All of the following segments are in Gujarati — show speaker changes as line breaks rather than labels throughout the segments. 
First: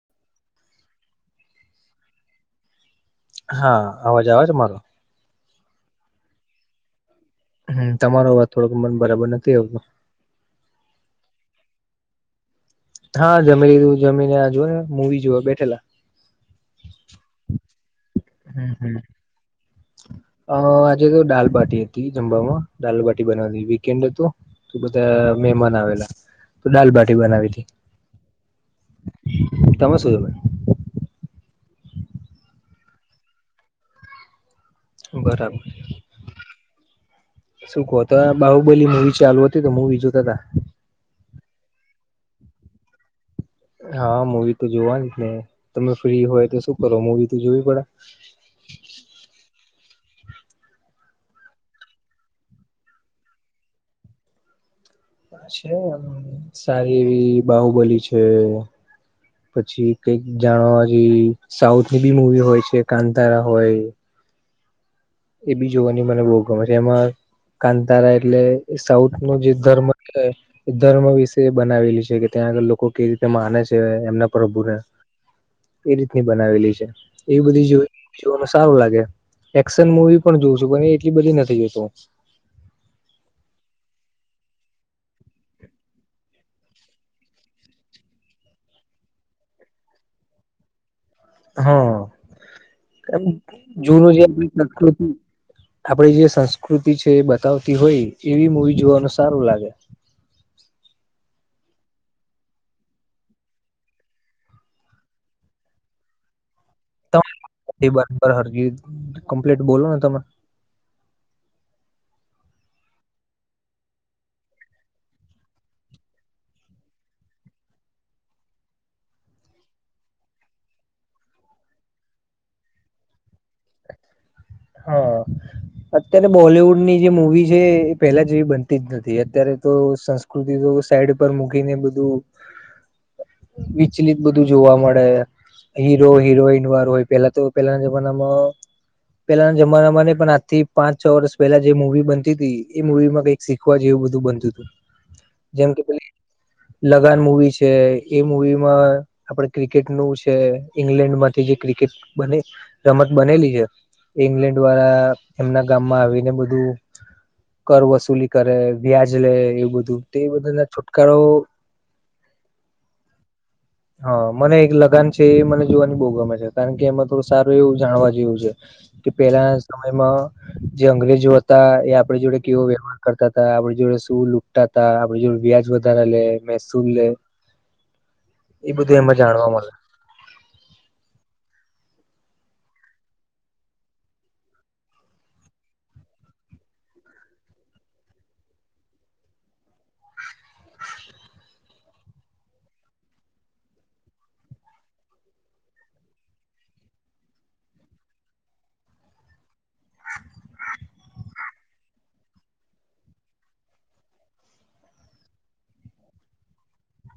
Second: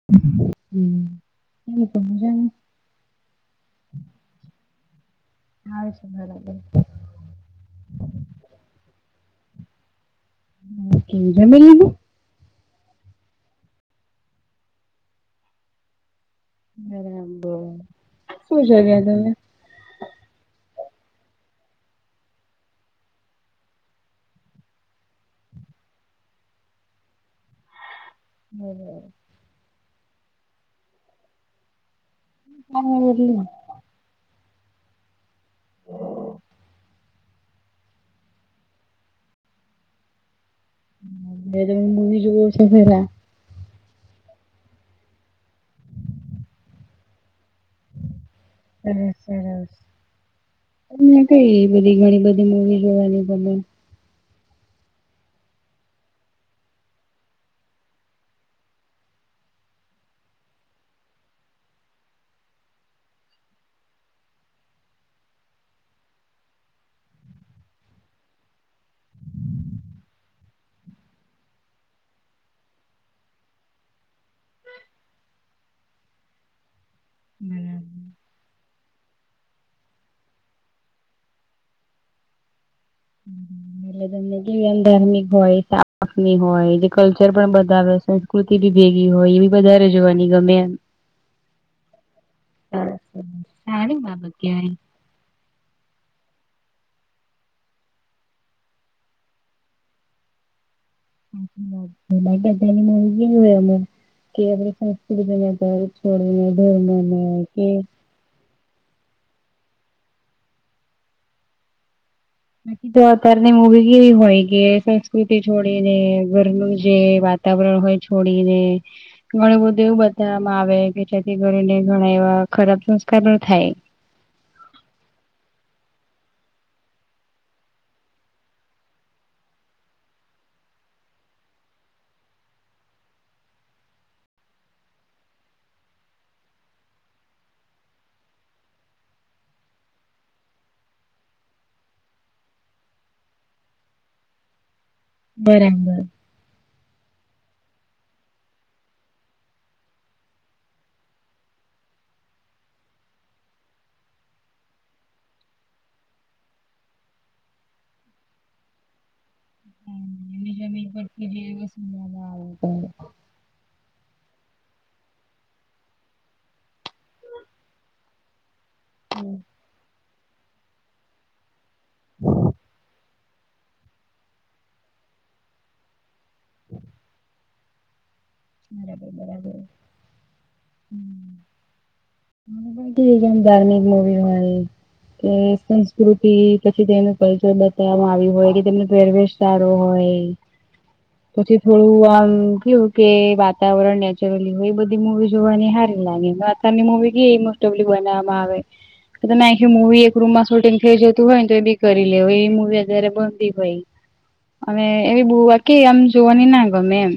[unintelligible]
હા અવાજ આવે છે મારો?
[inaudible]
હમ તમારો અવાજ થોડક મન બરાબર નથી આવતું.
[unintelligible] જમી લીધું?
હા જમી લીધું જમીને જોય ને મ મુવી જોય બેઠેલા.
[unintelligible] શું
હમ હમ
જમ્યા તમે?
અ આજે તો દાલબાટી હતી જમવામા દાલબાટી બનાવિ વીકેન્ડ હતો. બધા મેમાન આવેલા તો દાલબાટી બનાવી હતી.
[inaudible]
તમે શું કરો
[unintelligible]
બરાબર. શું કહો તો? બાહુબલી મુવી ચાલુ હતી તો મુવી જોતાતા.
[unintelligible] મુદી જો છો પેલા
હા મવી તો જોવાની ને તમે ફ્રી હોય તો શું કરો? મૂવી તો જોવી પડ.
સરસ સરસ અ [unintelligible] કઈ બધી ઘણી બધી મુવી જોવાની ગમે
છે. સારી એવી બાહુબલી છે. પછી કઈક જાણવા સાઉથ ની બી મુવી હોય છે. કાંતારા હોય, એ બી જોવાની મને બહુ ગમે છે. એમાં કાંતારા એટલે સાઉથ નો જે ધર્મ કેવાય. ધર્મ વિશે બનાવેલી છે કે ત્યાં આગળ લોકો કેવી રીતે માને છે. એમના પ્રભુને એ રીતની બનાવેલી છે એ બધી જો જોવાનું સારું લાગે. એક્શન મુવી પણ જોઉ છું, પણ એટલી બધી નથી જોતો.
ન ધાર્મિક હોય, સાપની હોય, કલ્ચર પણ બતાવે છે. સ્કૃતિ ભેગી હોય એવી વધારે જોવાની ગમે એમ.
હા. એમ
સારી
જૂનું જે
બાબત કહેવાય
પ્રકૃતિ આપડી જે સંસ્કૃતિ છે, એ બતાવતી હોય એવી મૂવી જોવાનું સારું લાગે.
[unintelligible] [unintelligible]
[unintelligible]
કે
બરાબર હરકી [unintelligible] કમ્પ્લીટ બોલો ને તમે
બાકી તો અત્યારની મૂવી કેવી હોય કે સંસ્કૃતિ છોડીને ઘરનું જે વાત તપ હોય છોડીને ઘણું બધું એવું બતાવામાં આવે કે જ્યાંથી કરીને ઘણા એવા ખરાબ સંસ્કાર થાય.
હા અત્યારે બોલવુડ ની જે મુૂવી છે, એ પહેલા જેવી બનતી જ નથી અત્યારે તો આકૃતિ સાઈડ પર મૂકીને બધું વિચલિત બધું જોવા મળે હીરો હિરોઈન વાર હોય પેલા તો પેલાના જમાનામાં પેલાના જમાનામા પણ આજથી પાંચ છ વર્ષ પહેલા જે મુવી બનતી હતી એ મુવી માં કંઈક શીખવા જેવું બધું બનું હતું જેમ કે
બરાબર.
પે લગાન મુૂવી છે, એ મુવીમાં આપડે ક્રિકેટ નું છે ઈંગ્લેન્ડ માંથી જે ક્રિકેટ બને રમત બનેલી ઈંગ્લેન્ડ વાળા એમના ગામમાં આવીને બધું કર વસૂલી કરે વ્યાજ લે એવું બધું તે એ બધું
કે જે એવ સુનવામાં આવું ત
હા મને એક લગાન છે એ મને જોવાની બહુ ગમે છે, કારણ કે એમાં થોડું સારું એવું જાણવા જેવું પેલા સમયમાં જે અંગ્રેજો હતા એ આપડ જોડે કેવો વ્યવા કરતા ત આપ જોડે શું લુટતા ત આપણી જોડે વ્યાજ વધારા લે મહેસૂર લે એ બધું
બરાબર
એમાં જાણવા
બરાબર.
મળે
હમ જે ધાર્મિક મુવી હોય કે સંસ્કૃતિ પછી તેનું કલ્ચર બતાવવામાં આવ્યું હોય કે, તેમનો પરવેશ સારો હોય. પછી થોડું આમ કેવું કે વા તાવરણ નેચરલી હોય એ બધી મુવી જોવાની હારી લાગે અતારની મુવી કે મોસ્ટ ઓફલી બનાવામાં આવે. તો તમે આખી મુૂવી એક રૂમ માં શૂટિંગ થઈ જતું હોય તો એ બી કરી લેવ એ મુવી અત્યારે બનતી હોય. અને એવી બુવા કે આમ જોવાની ના ગમે એમ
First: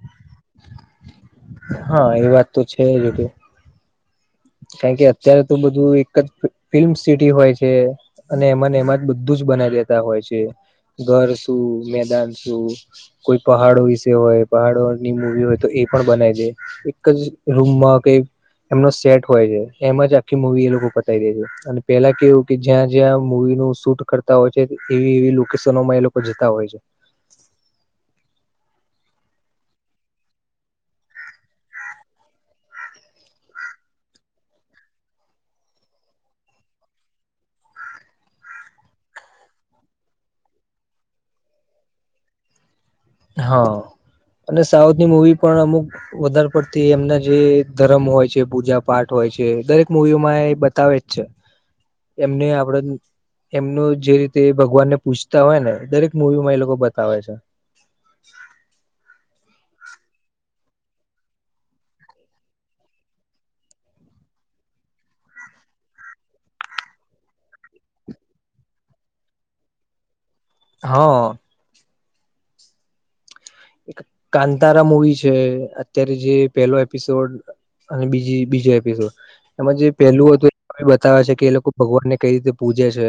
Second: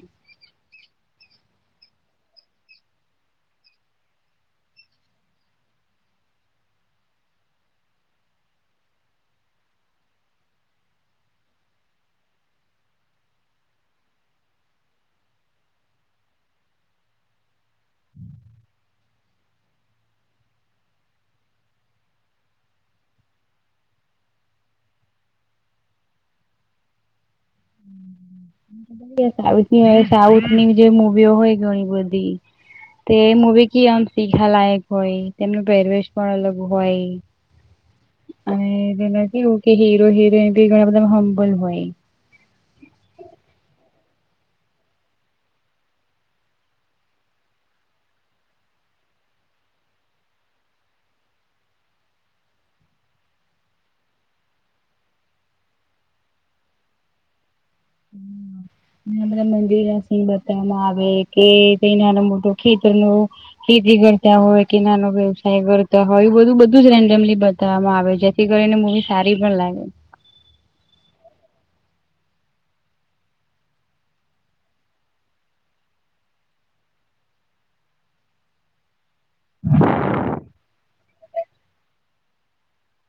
હા એ વાત તો છે જું કારણ કે અત્યારે તો બધું એક જ ફિલ્મ સિટી હોય છે. અને એમાં એમાં જ બધું જ બનાવી દેતા હોય છે, ઘર શું, મેદાન શું કોઈ પહાડો વિશે હોય પહાડોની મુૂવી હોય તો એ પણ બનાય જાય એક જ રૂમમાં કે એમનો સેટ હોય છે, એમાં જ આખી મુવી એ લોકો પતાવી દે છે અને પેલા કેવું કે જ્યાં જ્યાં મુવી નું શૂટ કર હોય છે એવી એવી લોકેશનોમાં એ લોકો જતા હોય છે.
સાઉથની સાઉથ ની જે મુવીઓ હોય ઘણી બધી તે મુવી ક આમ શીખા લાયક હોય તેમનો પહેરવેશ પણ અલગ હોય અને એના કેવું કે હીરો હિરોઈન બી ઘણા બધા હમ્બલ હોય.
હા અને સાઉથની મુવી પણ અમુક વધારે પડતી એમના જે ધરમ હોય છે, પૂજા પાઠ હોય છે, દરેક મુૂવીઓમાં એ બતાવે છે. છા એમને આપડ એમનું જે રીતે ભગવાનને પૂછતા હોય ને દરેક મુૂવી માં એ લોકો બતાવે છે.
મંદિર સિંહ બતાવામાં આવે કે તે ના મોટો ખેતર નો ખેતી કરતા હોય કે નાનો વ્યવસાય કરતા હોય એ બધું બધું જ રેન્ડમલી બતાવવામાં આવે છે. એથી કરીને મવી સારી પણ લાગે
હા એક કાતારા મુવી છે, અત્યારે જે પેલો એપિસોડ અને બીજી બીજો એપિસોડ એમાં જે પહેલું હતું. બતાવે છે, કે એ લોકો ભગવાન ને કઈ રીતે પૂજે છે.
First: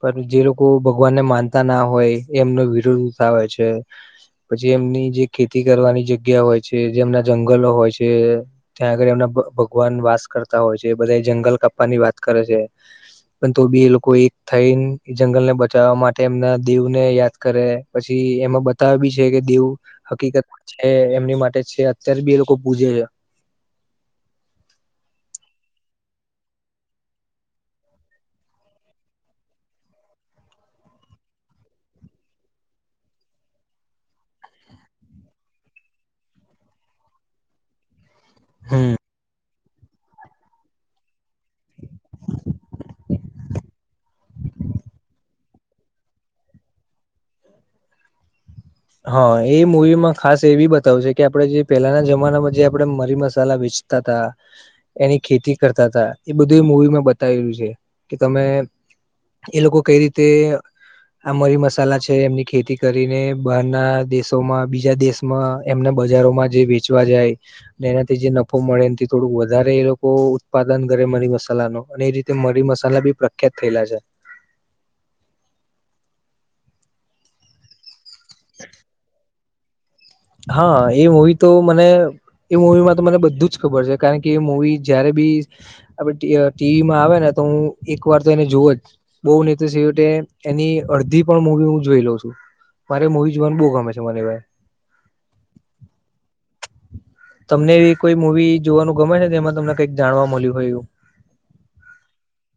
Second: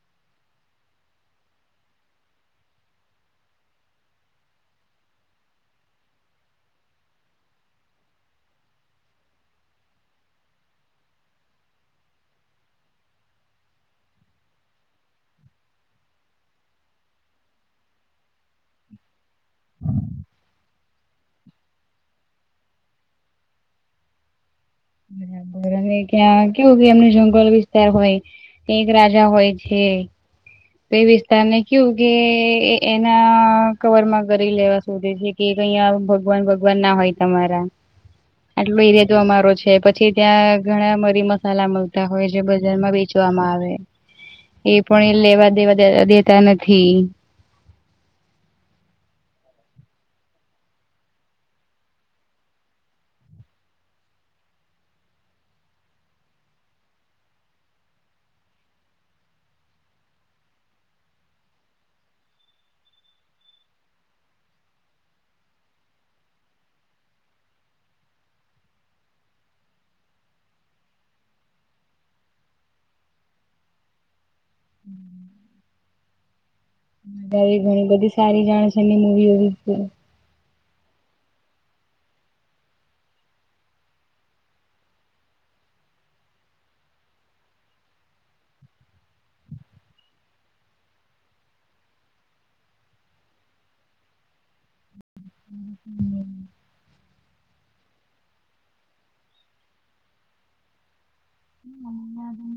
પણ જે લોકો ભગવાનને માનતા ના હોય એમનો વિરોધ થ હોય છે પછી એમની જે ખેતી કરવાની જગ્યા હોય છે જે એમના જંગલો હોય છે ત્યાં આગળ એમના ભગવાન વાસ કરતા હોય છે બધા જંગલ કાપવાની વાત કરે છે પણ તો બી એ લોકો એક થઈને જંગલ ને બચાવવા માટે એમના દેવ ને યાદ કરે પછી એમાં બતાવેી છે કે દેવ હકીકત છે એમની માટે છે અત્યારે બી એ લોકો પૂજે છે
ક્યાં કેવું કે એમનું જંગલ વિસ્તાર હોય એક રાજા હોય છે તો એ વિસ્તાર ને કવું કે એના કવરમાં કરી લેવા શોધે છે કે કહીયા ભગવાન ભગવાન ના હોય તમારા આટલો
હમ
એરિયા તો અમારો છે પછ પછ ત્યાં ઘણા મરી મસાલા મળતા હોય જે બજારમાં વેચવામાં આવે એ પણ લેવા દેવાે દેતા નથી
હા એ મુૂવી માં ખાસ એવી બતાવ છે કે આપડે જે પેલાના જમાનામાં જે આપણેે મરી મસાલા વેચ તથા એની ખેતી કરતા હતા એ બધું મૂવી મેં બતાવેલું છે કે તમે એ લોકો કઈ રીતે આ મરી મસાલા છે એમની ખેતી કરીને બહાર ના દેશોમાં બીજા દેશમાં એમને બજારોમાં જે વેચવા જાય એનાથી જે નફો મળે એથી થોડુંક વધારે એ લોકો ઉત્પાદન કરે મરી મસાલા ન અને એ રી તે મરી મસાલા બી પ્રખ્યાત થયેલા છે
એ ઘણી બધી સારી જાણ છે એની મૂવી
હા એ મવી તો મને એ મૂવીમાં તો મને બધું જ ખબર છે કારણ કે એ મવી જયારે બી આપ ટીવીમાં આવે ને તો હું એક વાર તો એને જોવ જ બહુ નેતા એની અડધી પણ મુવી હું જોઈ લઉ છું મારે મૂવી જોવાનું બહુ ગમે છે મને ભાઈ
હ હમ
તમને એ કોઈ મુવી જોવાનું ગમે છેને એમાં તમને કંઈક જાણવા મળ્યું હોય એવું
હમ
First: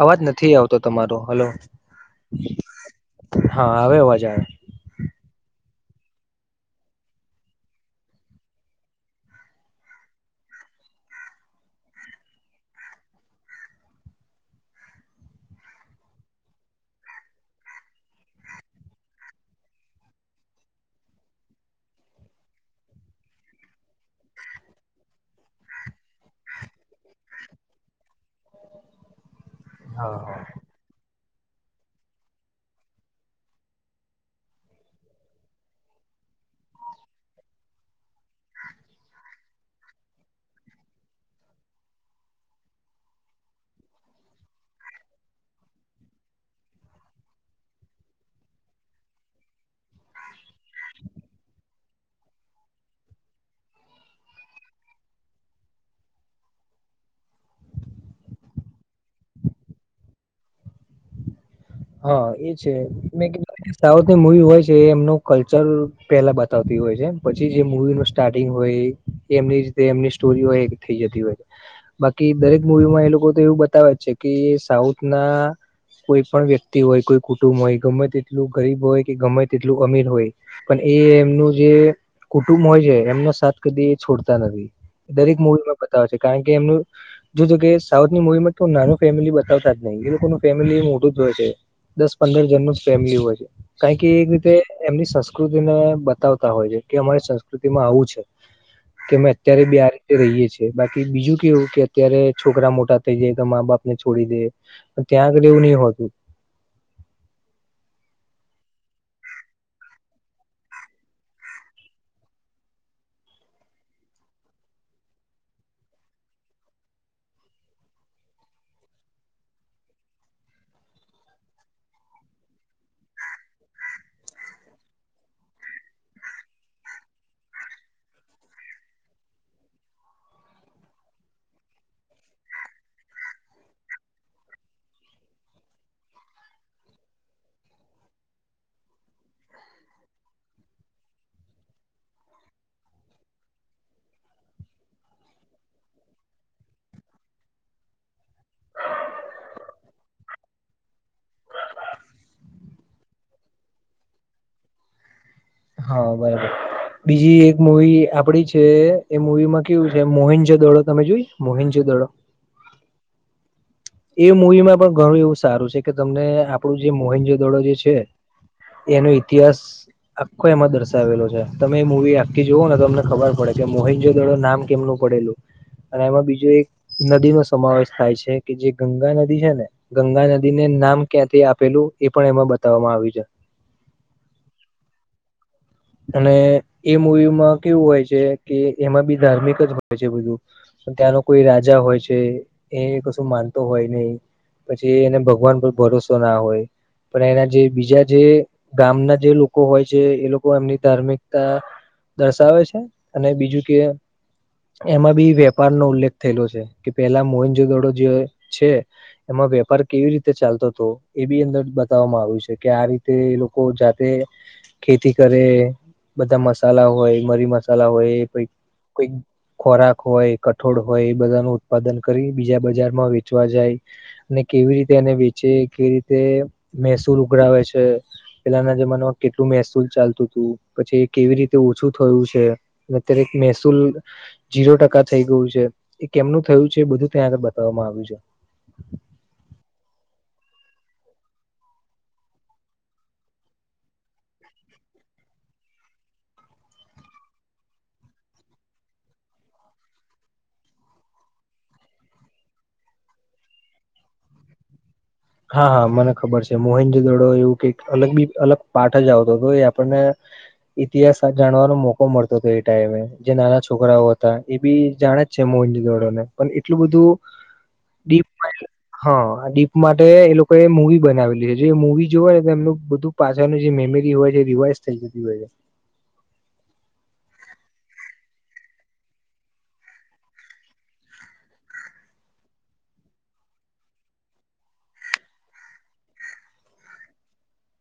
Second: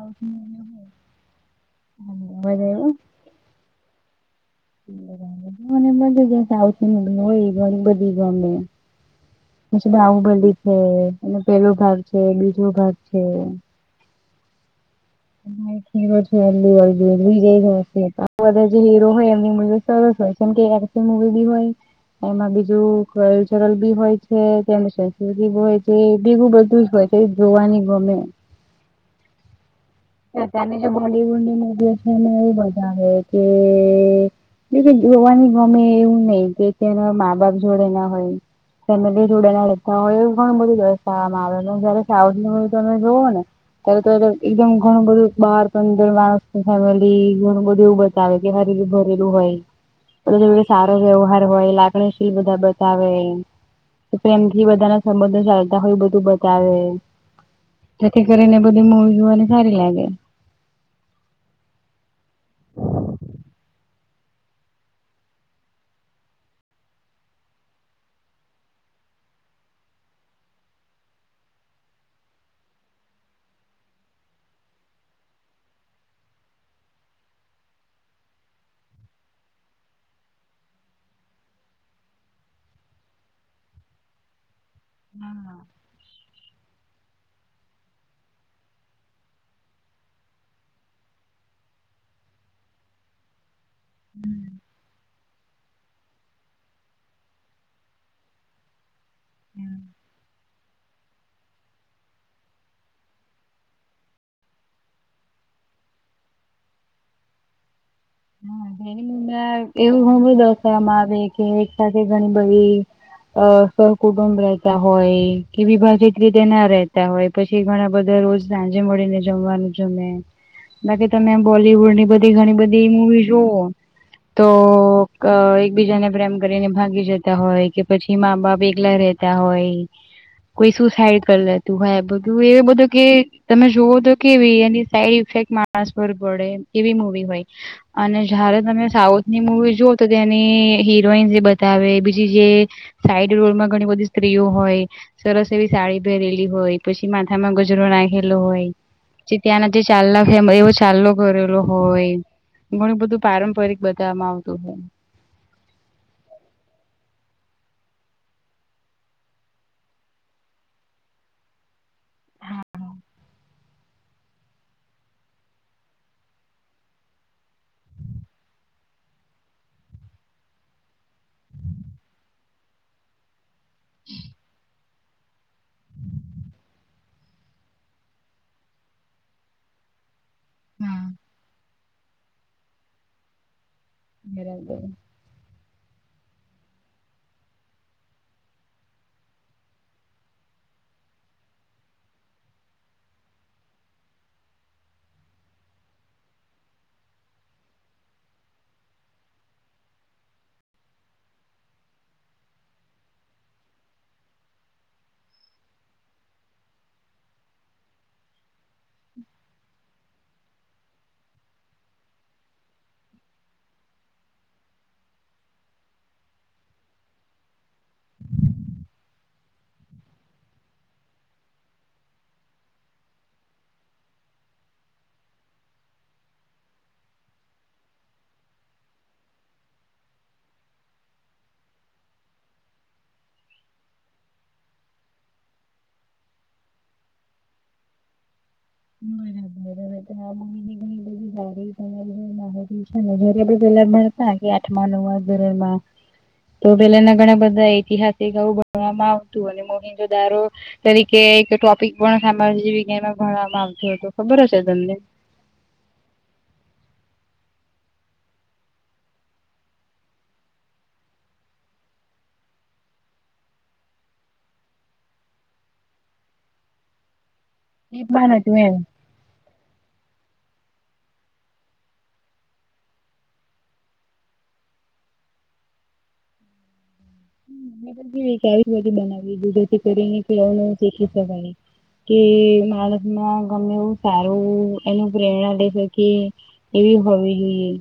અવાજ નથી આવતો તમારો હલો હા હવે અવા જ
મને બ આવતી મ હોય એ ગ બધી ગમે પછી બાહુબલી છે એનો પેલો ભાગ છે બીજો ભાગ છે એક હીરો છે એલીી જઈ છે બધા જે હીરો હોય એમની મ સરસ હો છેમ કે એકસ મગદી હોય એમાં બીજું કલ્ચરલ બી હોય છે તેમસ્ૃી હોય છે બીું બધું જ હોય તે જોવાની ગમે
હા હા.
તની બોલીવુડની મુવીએશનમાં એવું બધા કે જો જોવાની ગમે એવું નઈ કે તેના મા બાપ જોડે ના હોય ફેમિલી જોડેના લેતા હોય એ કોણ બધુંા આવે સાઉ તમે જોઓ ને ત્યારે તો એકદમ ઘણું બધું બહાર પંદર માણસ ફેમિલી ઘણું બધું એવું બતાવે કે હરીલી ભરેલું હોય બધ સારો વ્યવહાર હોય લાગણીશીલ બધા બતાવે પ્રમ થી બધા ના સંબંધો ચાલતા હોય બધું બતાવે જેથી કરીને બધી મૂળ જોવાને સારી લાગે
હા એ છે મેં ક સાઉથની મૂવી હોય છે એમનું કલ્ચર પેલા બતાવતી હોય છે પછી જે મુવી નું સ્ટાર્ટિંગ હોય. એ એમની રીતે એમની સ્ટોરી હોય એ થઈ જતી હોય. બાકી દરેક મુવીમાં એ લોકો તો એવું બતાવે જ છે કે સાઉથ ના કોઈ પણ વ્યક્તિ હોય કોઈ કુટુંબ હોય ગમે તેટલું ગરીબ હોય કે ગમે તેટલું અમીર હોય પણ એ એમનું જે કુટુંબ હોય છે એમનો સાથ કદી એ છોડતા નથી દરેક મૂડીમાં બતાવેય છે કારણ કે એમનું જોજ કે સાઉથની મુવી માં તો નાનો ફેમિલી બતાવતા જ નહીિ એ લોકોનું ફેમિલી મોટું જ હોય છે દસ પંદર જનનું ફેમિલી હોય છે કણ કે એક રીતે એમની સંસ્કૃતિને બતાવતા હોય છે કે અમારી સંસ્કૃતિ માં આવું છે કે અમે અત્યારે બી આ રીતે રહીએ છીએ બાકી બીજું કેવું કે અત્યારે છોકરા મોટા થઈ જાય તો મા બાપ ને છોડી દે પણ ત્યાં આગળ એવું નહ હોતું
બે મ્ એવું હું દર્શવામાં આવે કે એક સાથે ઘણી બધી અ સરકુટુંબ રહેતા હોય કે વિભાજિત રીતે ના રહેતા હોય. પછી ઘણા બધા રોજ સાંજે મળીને જમવાનું જમે. બાકી તમે બોલીવુડની બધી ઘણી બધી મુવી જોઓ તો એકબીજાને પ્રેમ કરીને ભાગી જતા હોય કે પછી મા બાપ એકલા રહેતા તા હોય કોઈ સુસાઈડ કરી લેતું હોય બધું એવ બધું કે તમે જોવો તો કેવી એની સાઈડ ઇફેક્ટ માણસ પર પડે એવી મુૂવી હોય અને જયારે તમે સાઉથની મુૂવી જુઓ તો તેની હીરોઈન જે બતાવે બીજી જે સાઈડ રોલમાં ઘણી બધી સ્ત્રીઓ હોય. સરસ એવી સાડી પહેરેલી હોય પછી માથામાં ગજરો નાખેલો હોય. ત્યાંના જે ચાલલા ફે એવો ચાલલો કરરેેલો હોય. ઘણું બધું પારંપરિક બતાવવામાં આવતું હોય.
હા બરાબર બીજી એક મુવી આપડી છે એ મુવી માં કેવું છે મોહનજ દડો તમે જોય મોહનજ દડો.
હા હા
એ મૂવીમાં પણ ઘણું એવું સારું છે કે તમને આપણું જે મોહનજી દડો જે છે. એનો ઇતિહાસ આખો એમાં દર્શાવેલો છે તમે એ મુૂવી આખી જુઓ ને તો તમને ખબર પડે. જે મોહનજો દળો નામ કેમનું પડેલું અને એમાં બીજું એક નદી નો સમાવેશ થાય છે. કે જે ગંગા નદી છે ને ગંગા નદી ને નામ
હોય
ક્યાંથી આપેલું એ પણ એમાં બતાવવામાં આવ્યું છે.
બરાબર
અને એ મૂવીમાં કેવું હોય છે કે એમાં બી ધાર્મિક જ હોય છે બધું. ત્યાંનો કોઈ રાજા હોય છે એ કશું માનતો હોય નહી પછી એને ભગવાન પર ભરોસો ના હોય પણ એના જે બીજા જે ગામના જે લોકો હોય છે એ લોકો એમની ધાર્મિકતા દર્શાવે છે અને બીજું કે એમાં બી વેપાર નો ઉલ્લેખ થયેલો છે કે પેલા મોહન જોદડો જે છે. એમાં વેપાર કેવી રીતે ચાલતો હતો એ બી અંદર બતાવવામાં આવ્યું છે કે આ રીતે લોકો જાતે તી કરે બધા મસાલા હોય મરી મસાલા હોય કોઈ કોઈ ખોરાક હોય કઠોળ હોય એ બધા નુ ઉત્પાદન કરી બીજા બજારમાં વેચવા જાય. ને કેવી રીતે એને વેચે કેવી રીતે મહેસૂર ઉઘડાવે છે. પેલા ના જનામા કેટુ મેસુલ. ચાલતું હતું પછી કેવી રીતે ઓછું થયું છે અત્યારે મહેસૂલ જીરો ટકા થઈ ગયું છે એ કેમનું થયું છે એ બધું ત્યાં આગળ બતાવવામાં આવ્યું છે.
ના ના મમ્ નેની ગડી [unintelligible] ઘરે બી પેલા ભળતા કે આઠ માં નવ ધોરણમાં તો પેલાના ઘણા બધા ઐતિહાસિકું ભણવામાં આવતું અને મોહનજી દારો તરીકે એક ટોપિક પણ સામાજિક એમાં ભણવામાં આવતું હતું ખબર હશે તમને.
હા હા મને ખબર છે મોહેનજ દડો એવું કઈક અલગ બી અલગ પાઠ જ આવતો હતો એ આપણને ઇતિહાસ જાણવાનો મોકો મળતો હતો એ ટાઈમે જે નાના છોકરાઓ હતા એ બી જાણે છે મોહેંજો દડોને પન એટલું બધું
ઈ બાન હતું એમ.
હહ આ ડીપમાં માટે એ લોકો એ મુૂવી બનાવેલી છે જે એ મૂવી જોવા ને તો એમનું બધું પાછાનું જે મેમરી હોય છે એ રિવાઇસ થઈ જાય બ હોય છે [inaudible]
કે આયુર્વેદિક બનાવી દૂધથી કરીને કે [inaudible] શીખી સવા કે માણસમાં ગમે એવું સારું એનું પ્રેરણા લે શકે. એવી હોવી જોઇએ.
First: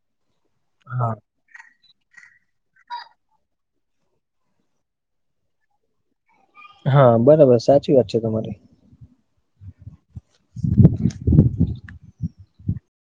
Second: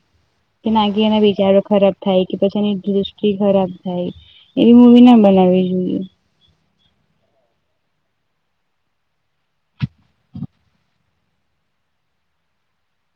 કે નાગી
હા
એના વિચારો ખરાબ થાય કે પછી એની દૃષ્ટિ ખરાબ થાય એવી મૂવી ન બનાવી જોઈએ.
હહ બરાબર સાચી વાત છે તમારી. [inaudible]